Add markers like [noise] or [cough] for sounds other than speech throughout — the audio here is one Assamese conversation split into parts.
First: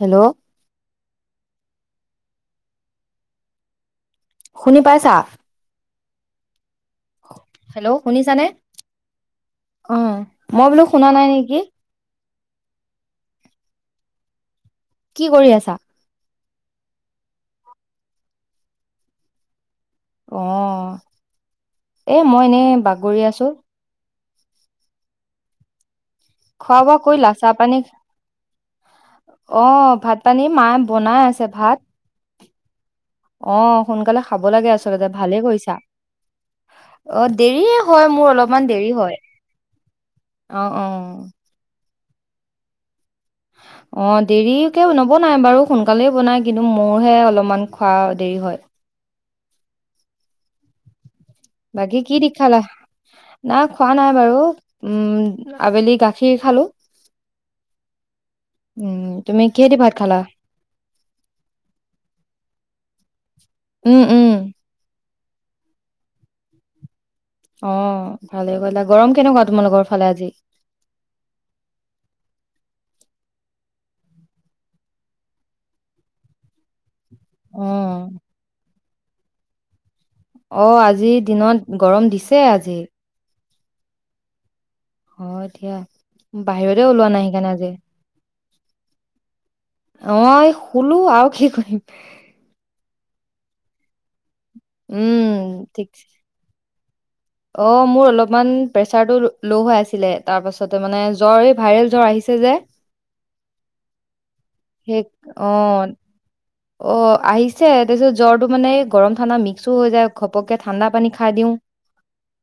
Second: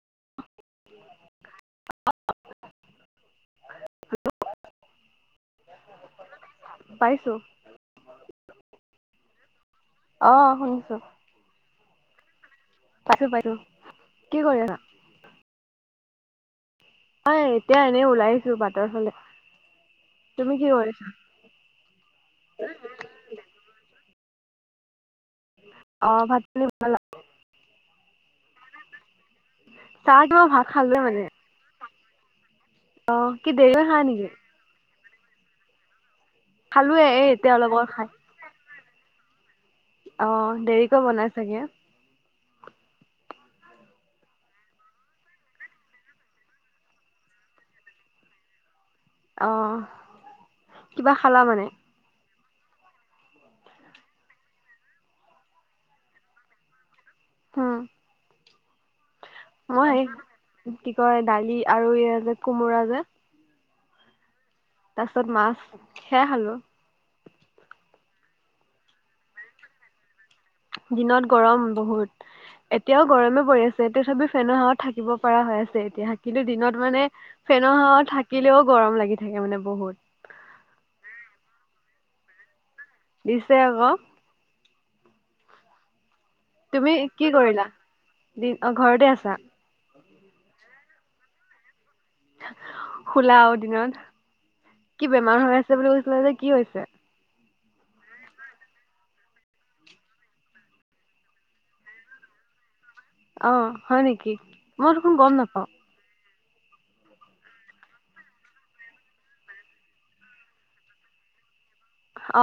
হেল্ল'। [unintelligible] শুনি পাইছা পাইছো হেল্ল' শুনিছানে? অ মই বোলো শুনা নাই নেকি। পাইছো পাইছো, কি কৰি আছা? কি কৰি আছা? [unintelligible] এতিয়া এনেই ওলাই আহিছো বাটৰ ফালে। তুমি কি অ', কৰিছা এ মই এনেই বাগৰি আছো। [inaudible] পানী খোৱা বোৱা বনালা কৰিলা চাহ পানী। অ', ভাত চাহ পানী মই মাই খালোৱে বনাই মানে আছে ভাত। কি অ দেৰিকৈ খাই সোনকালে নেকি খাব লাগে আচলতে ভালেই কৰিছা। খালোৱে এই অ', এতিয়া অলপ দেৰিয়ে আগত খাই হয় মোৰ অলপমান দেৰি- হয়। অ', দেৰিকৈ বনাই চাগে। [unintelligible] অ', দেৰিকে নবনাই বাৰু সোনকালেই বনায় কিন্তু মোৰহে অলপমান খোৱা দেৰি হয়। অ', কিবা- খালা মানে বাকী কি - খালা নাই খোৱা নাই বাৰু উম আবেলি গাখীৰ খালো। উম। [unintelligible] ভাত অই খালা? কি কয় দালি আৰু এই যে কোমোৰা যে উম, উম তাৰ পিছত মাছ সেয় অ', ভালে গলা গৰম কেনেকুৱা তোমালোকৰ ফালে আজি দিনত গৰম বহুত এতিয়াও গৰমে পৰি আছে তথাপি ফেনৰ হাৱাত থাকিব পৰা হৈ আছে এতিয়া কিন্তু দিনত মানে ফেনৰ অ', হাৱাত থাকিলেও গৰম লাগি থাকে মানে বহুত অ', আজি দিনত গৰম দিছে আজি দিছে আকো অ', দিয়া বাহিৰতে তুমি ওলোৱা কি নাই সেইকাৰণে কৰিলা আজি দিন অ ঘৰতে আছা অ', শুলু আৰ কি কৰিম শুলা অ দিনত কি উম, বেমাৰ হৈ আছে ঠিক বুলি কৈছিলে যে কি হৈছে অ', মোৰ অলপমান পেচাৰটো ল' হৈ আছিলে তাৰ পাছতে মানে জ্বৰ এই ভাইৰেল জ্বৰ আহিছে ৰে অ', হয় নেকি মই দেখুন গম নাপাওঁ অ', অ', আহিছে তাৰপিছত জ্বৰটো মানে গৰম ঠাণ্ডা মিক্সও হৈ যায় ঘপককে ঠাণ্ডা পানী খাই দিওঁ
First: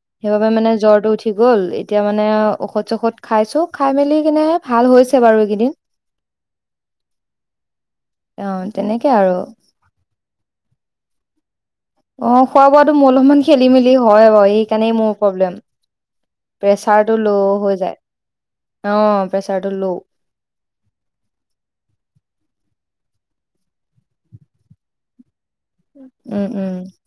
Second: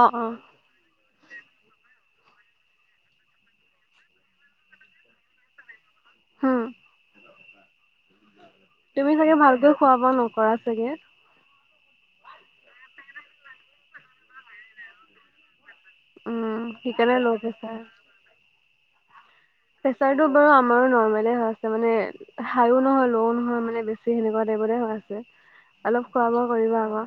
অ অ মানে জ্বৰটো উঠি থ গ'ল এতিয়া মানে ঔষধ চষধ খাইছু খাই মেলি কেনে ভাল হৈছে বাৰু এইকেইদিন হ অ তেনেকে তুমি আৰু ছাগে ভালকৈ খোৱা বোৱা নকৰা ছাগে অ', খোৱা বোৱাাটো মোৰ অলপমান খেলি মেলি হয় বাৰু সেইকাৰণেই মোৰ পব্লেম উম পেচাৰটো সেইকাৰণে ল, হৈ যায় অ', প্ৰেচাৰটো ল' পেচাৰটো বাৰু আমাৰো নৰ্মলে হৈ আছে মানে হাই অ', নহ ল নহয় মানে বেছি সেনেকুৱা টাইপৰে হৈ আছে অলপ খোৱা বোৱা উম উম কৰিব আকৌ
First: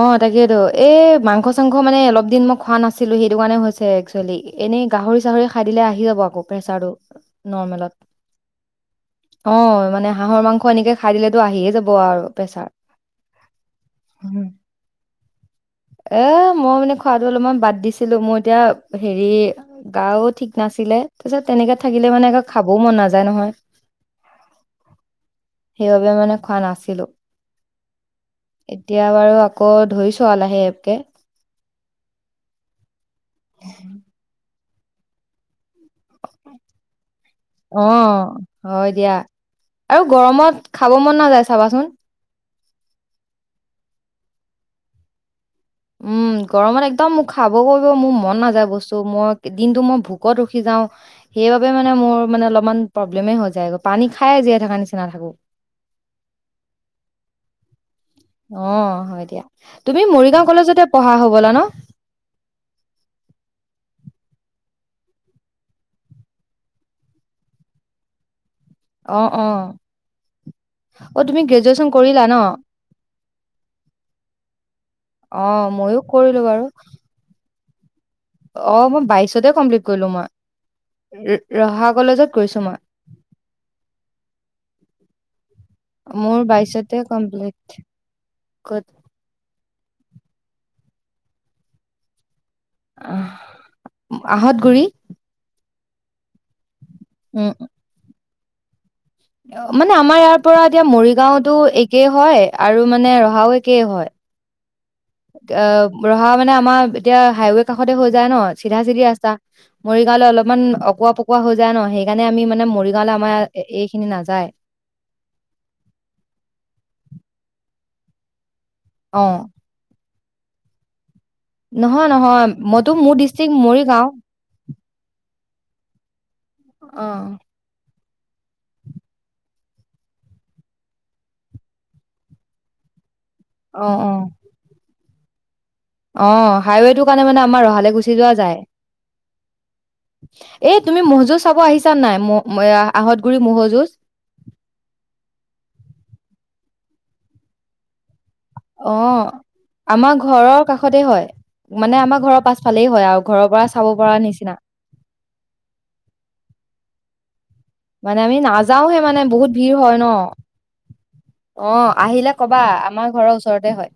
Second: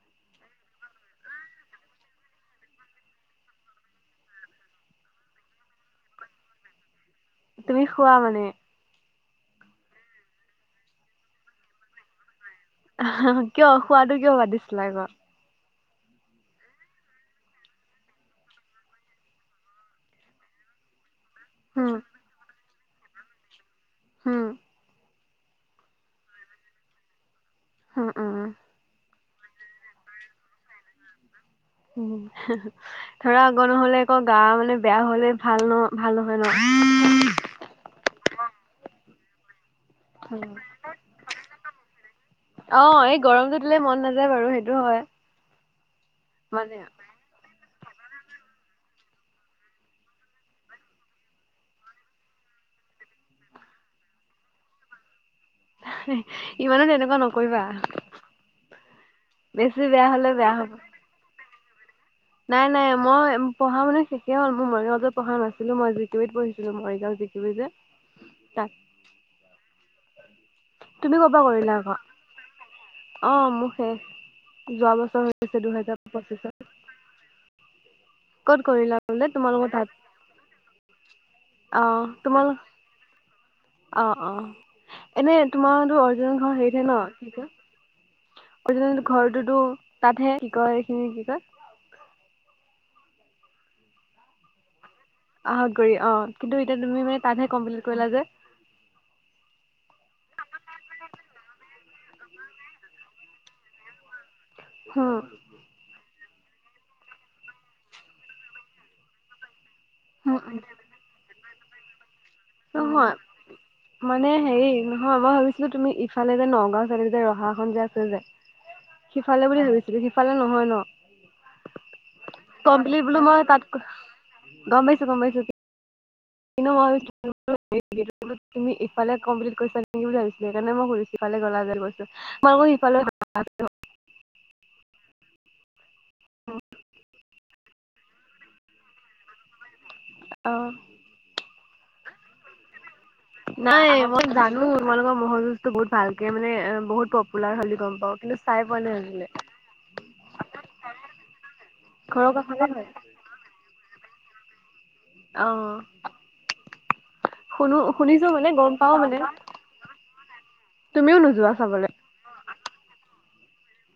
অ', তাকেতো এ মাংস চাংস মানে অলপ দিন মই খোৱা নাছিলো সেইটো কাৰণে হৈছে একচুৱেলি এনেই গাহৰি চাহৰি খাই দিলে আহি যাব আকৌ পেছাৰটো তুমি খুৱা মানে অ', মানে হাঁহৰ মাংস এনেকে খাই দিলেত আহিয়ে যাব আৰু প্ৰেছাৰ কিয় খোৱাটো কিয় উম বাদ দিছিলা আকৌ এ, মই মানে খোৱাাটো অলপমান বাদ দিছিলো মোই এতিয়া হেৰি গাওঁ ঠিক নাছিলে তাৰ পিছত তেনেকে হম থাকিলে মানে আকৌ খাবও মন নাযায় নহয় হু সেইবাবে মানে খোৱা নাছিলো, হম উম এতিয়া বাৰু আকৌ ধৰি চোৱালাহে কে উ, ধৰা আগৰ নহলে আকৌ গা মানে বেয়া হলে ভাল ন ভাল নহয় ন অ হয় দিয়া আৰু গৰমত খাৱ মন নাযায় চাবাচুন অ', এই গৰমটুদিলে মন নাযায় বাৰু সেইটো হয় উম মানে গৰমত একদম মুখা কৰিব মোৰ মন নাযায় বস্তু মই দিনটো মই ভোকত ৰখি যাও সেইবাবে মানে মোৰ ম অলপমান পব্লেমে হৈ যায় পানী খাই জীয়াই থকা নিচিনা থাকু ইমানে তেনেকুৱা নকৰিবা অ হয় দিয়া বেছি তুমি বেয়া হ'লে মৰিগাঁও বেয়া হ'ব কলেজতে পঢ়া হবলা ন নাই নাই মই পঢ়া মানে শেষে হ'ল মোৰ মৰিগাঁওত পঢ়া নাছিলো মই জি টু ই পঢ়িছিলো মৰিগাঁও দিকিলি যে [unintelligible] তাত অ অ অ ক'ৰ পৰা তুমি কৰিলা গ্ৰেজুৱেচন আকৌ কৰিলা ন অ মোৰ শেষ যোৱা বছৰ হৈছে অ', ময়ো দুহেজাৰ কৰিলো বাৰু। পঁচিছত ক'ত অ কৰিলা মই বোলে বাইশতে তোমালোকৰ কমপ্লিট তাত? কৰিলো মই ৰহা অ', কলেজত তোমাল গৈছোঁ মই অ অ এনে তোমাৰতো অৰ্জুনৰ মোৰ ঘৰ হেৰি থে বাইশতে ন কি ক কমপ্লিট অজ ক'ত ঘৰটোতো তাতহে কি কয় সখিনি কি কয় আহ আহত গুৰি অ কিন্তু এতিয়া তুমি মানে তাতে উম, কম্লিট কৰিলা যে মানে আমাৰ ইয়াৰ পৰা এতিয়া মৰিগাঁওতো একেই হয় আৰু মানে ৰহাও একেই হয় হুম, অ ৰহা মানে আমাৰ এতিয়া হাইৱে কাষতে হৈ যায় ন চিধা চিধি ৰাস্তা মৰিগাঁৱলৈ হুম, অলপমান অকোৱা পকোৱা হৈ যায় ন সেই মানে মৰিগাঁৱলে নহয়। আমাৰ মানে নাযায়। হেৰি নহয় মই ভাবিছিলো তুমি ইফালে যে নগাঁও চালে যে ৰহা এন যে আ যে অ', সিফালে বুলি ভাবিছিলো সিফালে নহয় নহয় ন নহয় গম মইতো পি মোৰ বোলো মই ডিষ্ট্ৰিক্ট তাত মৰিগাঁও। গম পাইছো গম পাইছো অ', স তুমিফাল কমপ্লি কৰিছােক বুলি ভাবিছিলে সেইকাৰে মই সৰু সিফালে গল গৈছো মইকৌ ইফালে আহ অ অ হাইৱেটোৰ কাৰণে মানে আমাৰ ৰহালৈ গুচি যোৱা যায় অ' এ তুমি মজু চাব আহিছা নাই ম নাই মই জানো তোমালোকৰ ম'হৰ যুঁজো বহুত ভালকে মানে বহুত পপুলাৰ হ'লে গম পাও কিন্তু চাই পোৱা অ নাই আজিলে আমাৰ ঘৰৰ কাষতে হয় মানে আমাৰ ঘৰৰ পাছফালেই হয় আৰু ঘৰৰ পৰা চাব পৰা নিচিনা আহ মানে আমি নাযাওহে মানে বহুত ভিৰ হয় ন তুমিও নোযোৱা অ চাবলৈ আহিলে কবা আমাৰ ঘৰৰ ওচৰতে হয়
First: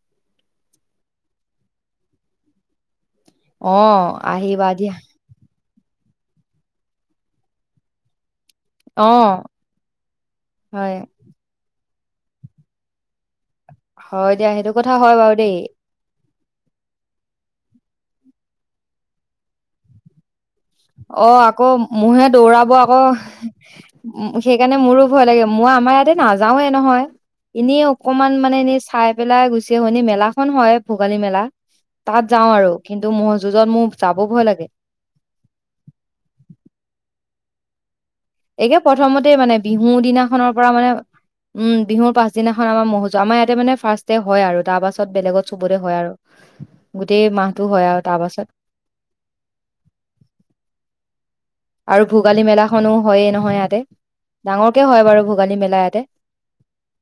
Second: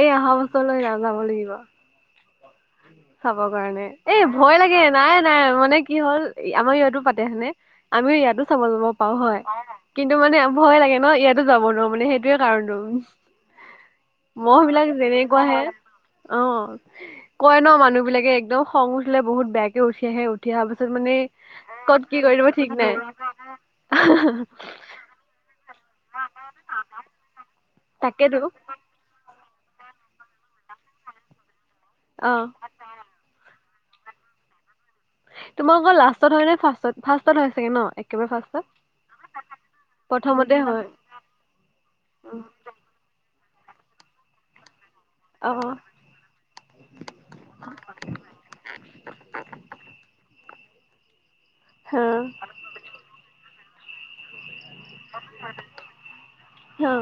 এই অহা বছৰলৈ নাযাব লাগিব চাব অ কাৰণে এ ভয় আহিবা লাগে দিয়া নাই নাই মানে কি হ'ল আমাৰ ইয়াতো পাতে সেনেে আমি ইয়াতো চাব যাব অ পাওঁ হয় কিন্তু মানে ভয় লাগে হয় ন ইয়াতো যাব নোৱাৰো মানে সেইটোয়ে কাৰণটোো হয় দিয়া মহ সেইটো বিলাক কথা হয় বাৰু যেনেকুৱ দেই হে অ কয় ন মানুহ বিিলাকে একদম খং উঠে বহুত বেয়াকে উঠি আহে উঠ অ আকৌ মহে দিব ঠিক দৌৰাব নাই আকৌ সেইকাৰণে মোৰো ভয় লাগে মই আমাৰ ইয়াতে নাযাওে নহয় এনেই অকমান তাকেতো মানে এনেই চাই পেলাই গ মেলা খন হয় ভোগালী মেলা তাত অ যাওঁ আৰু কিন্তু মজু মোৰ যাব ভয় লাগে তোমাৰ অৌ লাষ্টত হয় নে ফাৰত ফাৰ্ষত হয় চাগে ন একেবাৰে ফাৰ্ষ্টত এইে প্ৰথমতে মানে বিহু দিনাখনৰ প্ৰথমতে পৰা হয় মানে উম বিহুৰ পাছদিনাখন আমাৰ মহোজু আমাৰ ইয়াতে মানে ফাৰ্ষ্ ডে হয় আৰু তাৰ পাছত াছত বেলেগত অ চবতে হয় আৰু গোটেই মাহটো হয় আৰু তাৰ পাছত [unintelligible] হ আৰু ভোগালী মেলাখনো হইয়ে নহয় ইয়াতে। ডাঙৰকে হয় বাৰু ভোগালী মেলা ইয়াতে। হ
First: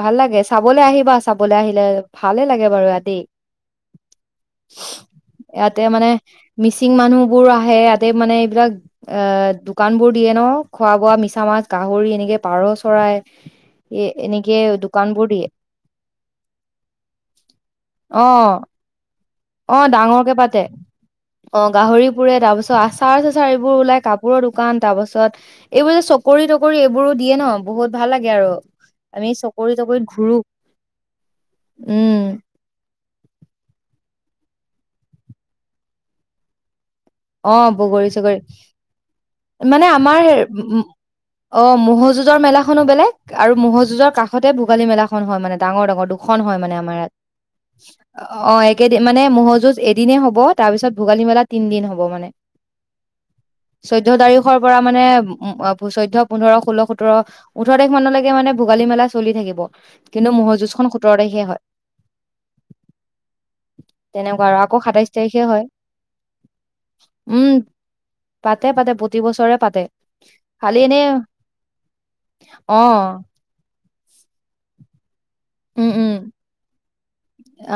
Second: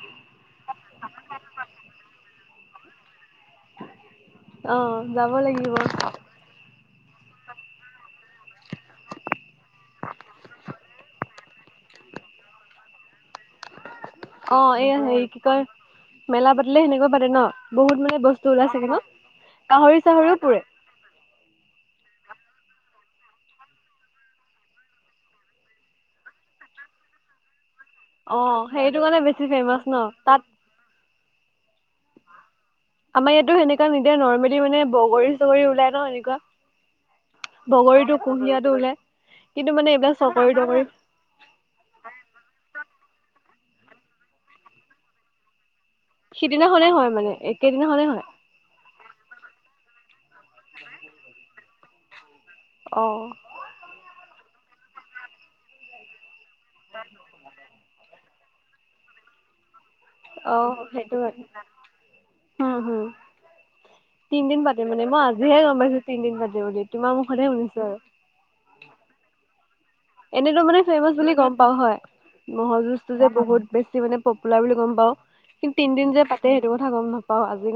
ভাল লাগে, চাবলে আহিবা, চাবলৈ আহিলে, ভালে লাগে। ঘৰ ইয়াতেই। অ যাব লাগিব ইয়াতে মানে মিচিং মানুহবোৰ আহ ইয়াতে মানে এইবিলাক অ দোকান বোৰ দিয়ে ন, খোৱা- বোৱা মিছা মাছ, গাহৰি এনেকে পাৰ চৰাই এ এনেকে অ এই হেৰি দোকানবোৰ কি দিয়ে। কয় মেলা পাতিলে সেনেকুৱা পাতে ন? বহুত মানে অ বস্তু ওলাই চাগে ন? অ গাহৰি ডাঙৰকে চাহৰিও পাতে, পুৰে অ গাহৰি পুৰে। তাৰ পাছত আচাৰ-চাচাৰ এইবোৰ ওলাই কাপোৰৰ দোকান, তাৰ পাছত এইবোৰ যে চকৰি- তকৰি এইবোৰো দিয়ে ন বহুত ভাল লাগে অ আৰু সেইটো কাৰণে আমি বেছি চকৰি- ফেমাচ ন তকৰিত ঘূুৰো। তাত উম আমাৰ ইয়াতো সেনেকা নিদিয়া নৰ্মেলি মানে বগৰী চগৰী ওলাই ন এনেকুৱা অ বগৰী বগৰীটো চগৰী। কুঁহিয়াটো ওলাই কিন্তু মানে এইবিলাক আমাৰ চকৰি তকৰি অ ম'হ যুজৰ মেলাখনো বেলেগ। আৰু ম'হ যুঁজৰ কাষতে ভোগালী মেলাখন হয় মানে ডাঙৰ ডাঙৰ দুখন হয় মানে সিদিনাখনে আমাৰ হয় ইয়াত। মানে একেদিনাখনে অ হয় অ একেদিন মানে ম'হ যুঁজ এদিনেই হ'ব তাৰ পিছত ভোগালী মেলাত তিন দিন হ'ব মানে অ চৈধয় তাৰিখৰ পৰা মানে উ চৈধ্য পোন্ধৰ ষোল্ল সোতৰ ওঠৰাৰিখ মানলৈকে মানে ভোগালী মেলা চলি থাকিব। কিন্তু ম'হৰ আহ যুঁজখন সোতৰ সেইটো তাৰিখে [unintelligible] হয় হম হম্ তেনেকুৱা আৰু তিনদিন আকৌ পাতে মানে সাতাইশ মই তাৰিখে আজিহে হয় গম পাইছো তিনদিন পাতে বুলি। তোমাৰ মুখতহে উম শুনিছো আৰু পাতে পাতে প্ৰতি বছৰে পাতে এনেতো খালি মানে এনেই ফেমাচ বুলি গম পাও হয় ম'হৰ অ যুঁজটো যে বহুত বেছি মানে পপুলাৰ বুলি গ'ম পাও কিন্তু তিনদিন যে পাতে সেইটোথা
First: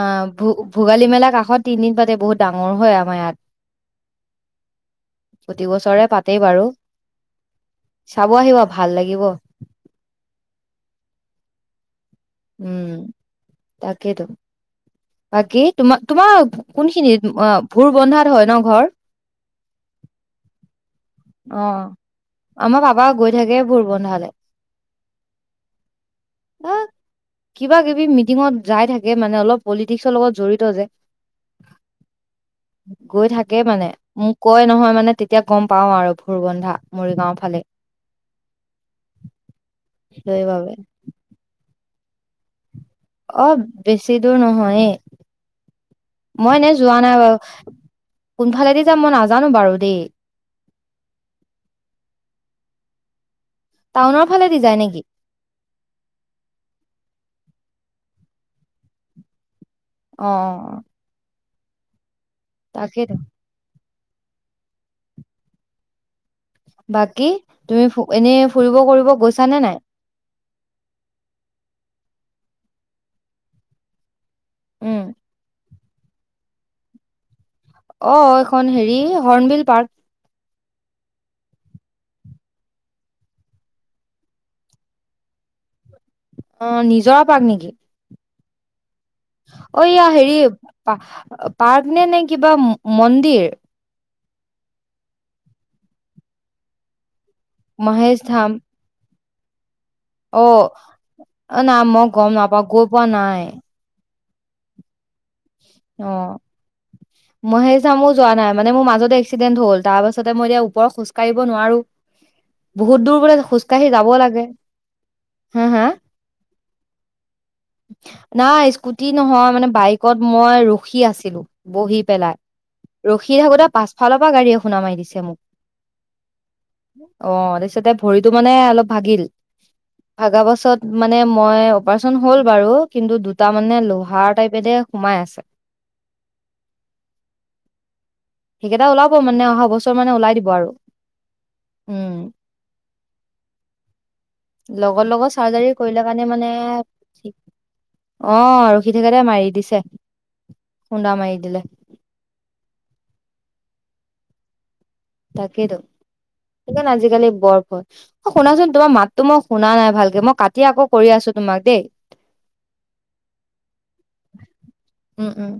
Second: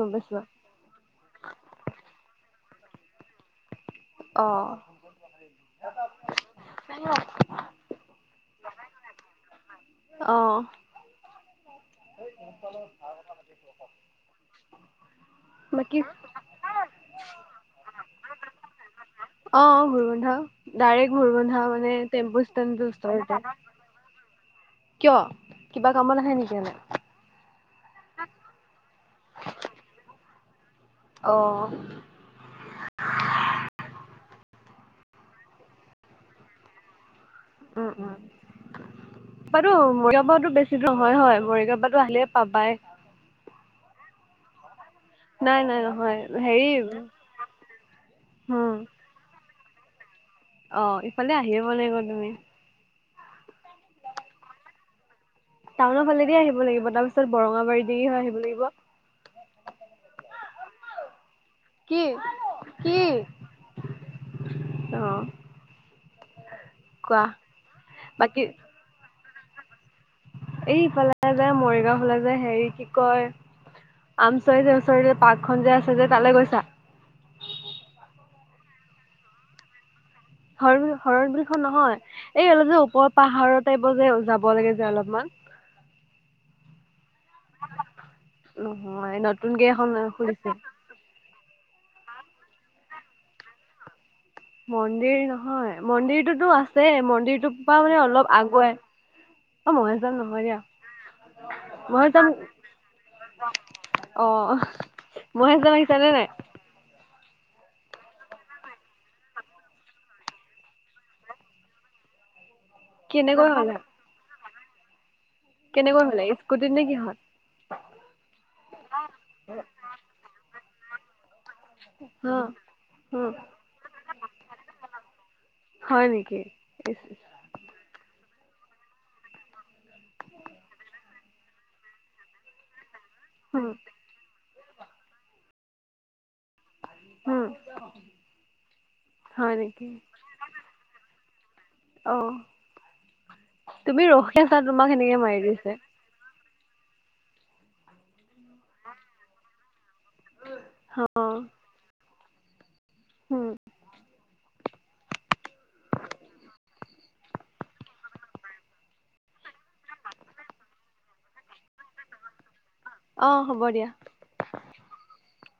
অ ভ ভোগালী মেলা কাষত তিনদিন পাতে বহুত ডাঙৰ হয় আমাৰ ইয়াত। অ প্ৰতি বছৰে পাতেই বাৰু চাব আহিব। ভাল লাগিব। আহ উম তাকেইতো [unintelligible] বাকী তোমাৰ তোমাৰ কোনখিনি ভোৰ বন্ধাত হয় ন ঘৰ? অ ভবন্ধা ডাইৰেক্ট অ ভৰবন্ধা মানে টেম্পু ষ্টেড আমাৰ পাপা টোৰ গৈ ওচৰতে। থাকে ভোৰ বন্ধালে কিয় কিবা কামত আহে নেকি এনে? অ কিবা কিবি মিটিঙত যাই থাকে মানে অলপ পলিটিক্সৰ লগত জড়িত যে। অ', গৈ থাকে মানে মোক কয় নহয় মানে তেতিয়া গম পাও আৰু ভোৰবন্ধা মৰিগাঁৱৰ। উম উম বাৰু মৰিগাঁ পাৰতো সেইবাবে বেছি ধৰ হয় হয় মৰিগাঁ প। লে পাবাই অ বেছি দূৰ নহয়। নাই, নাই নহয় মই হেৰি এনে যোৱা নাই বাৰ উম, কোনফালেদি যাম মই নাজানো বাৰু। দে অ ইফালে আহিব লাগিব তুমি টাউনৰ ফালে দি যায় নেকি? টাউনৰ ফালেদি আহিব লাগিব তাৰপিছত বৰঙাবাৰী দি হয় আহিব লাগিব অ অ কি কি তাকে টো। অ কোৱা বাকী তুমি এনেই বাকী ফুৰিব কৰিব গৈছা নে নাই? এই ইফালে যে মৰিগাঁও ফালে যে হেৰি কি কয়? আমচৰি যে উম, ওচৰি যে পাৰ্কখন যে আছে যে তালৈ গৈছা? অ এইখন হেৰি হৰ্ণবিল পাৰ্ক। শৰণ শৰণ বিলখন নহয় এই অলপ যে ওপৰ পাহাৰৰ টাইপ যে যাব লাগে যে অলপমান। অ নিজৰা পাৰ্ক নেকি? নহয় নতুনকে অ এখন ইয়া হেৰি খুলিছে। পাৰ্ক নে নে কিবা মন্দিৰ। মন্দিৰ নহয় মন্দিৰটোতো আছে মন্দিৰ টোপা মানে মহেশ অলপ ধাম আগুৱাই অ মহেশজান নহয় অ দিয়া অ নাই মই গম মহেশজান নাপাওঁ গৈ পোৱা নাই। অ মহেশজন আহিছে নে নাই? মই সেই চামো যোৱা নাই মানে মোৰ মাজতে এক্সিডেণ্ট হ'ল তাৰ পাছতে মই এতিয়া ওপৰ খোজকাঢ়িব নোৱাৰোঁ, বহুত দূৰ বোলে কেনেকৈ খোজ কাঢ়ি যাব লাগে। হা হা কেনেকুৱা হোলাগ স্কুটিত নে কিহত? নাই স্কুটি নহয় মানে বাইকত মই ৰখি আছিলোঁ। বহি পেলাই অ', অ', ৰখি থাকোতে পাছফালৰ পৰা গাড়ী এ খুন্ডা মাৰি দিছে মোক। হয় নেকি? অ তাৰপিছতে ভৰিত ইটো মানে অলপ ভাগিল ভাগা পাছত মানে মই অপাৰচন হ'ল বাৰু। কিন্তু দুটা উম, মানে লোহাৰ টাইপেৰে সোমাই আছে। উম, সেইকেইটা ওলাব মানে হয় অহা নেকি? বছৰ মানে ওলাই দিব আৰু। অ উম তুমি ৰখ লগৰ লগত চাৰ্জাৰী কৰিলে কাৰণে মানে অ ৰখি থাকতে মাৰি দিছে। খুন্দা মাৰি অ', দিলে। উম, তাকে তো, সেইকাৰণে আজিকালি বৰফ হয় শুনাচোন তোমাৰ মাততো মই শুনা নাই ভালকে মই কাটি আকৌ কৰি আছো তোমাক দেই, অ হ'ব দিয়া, উম উম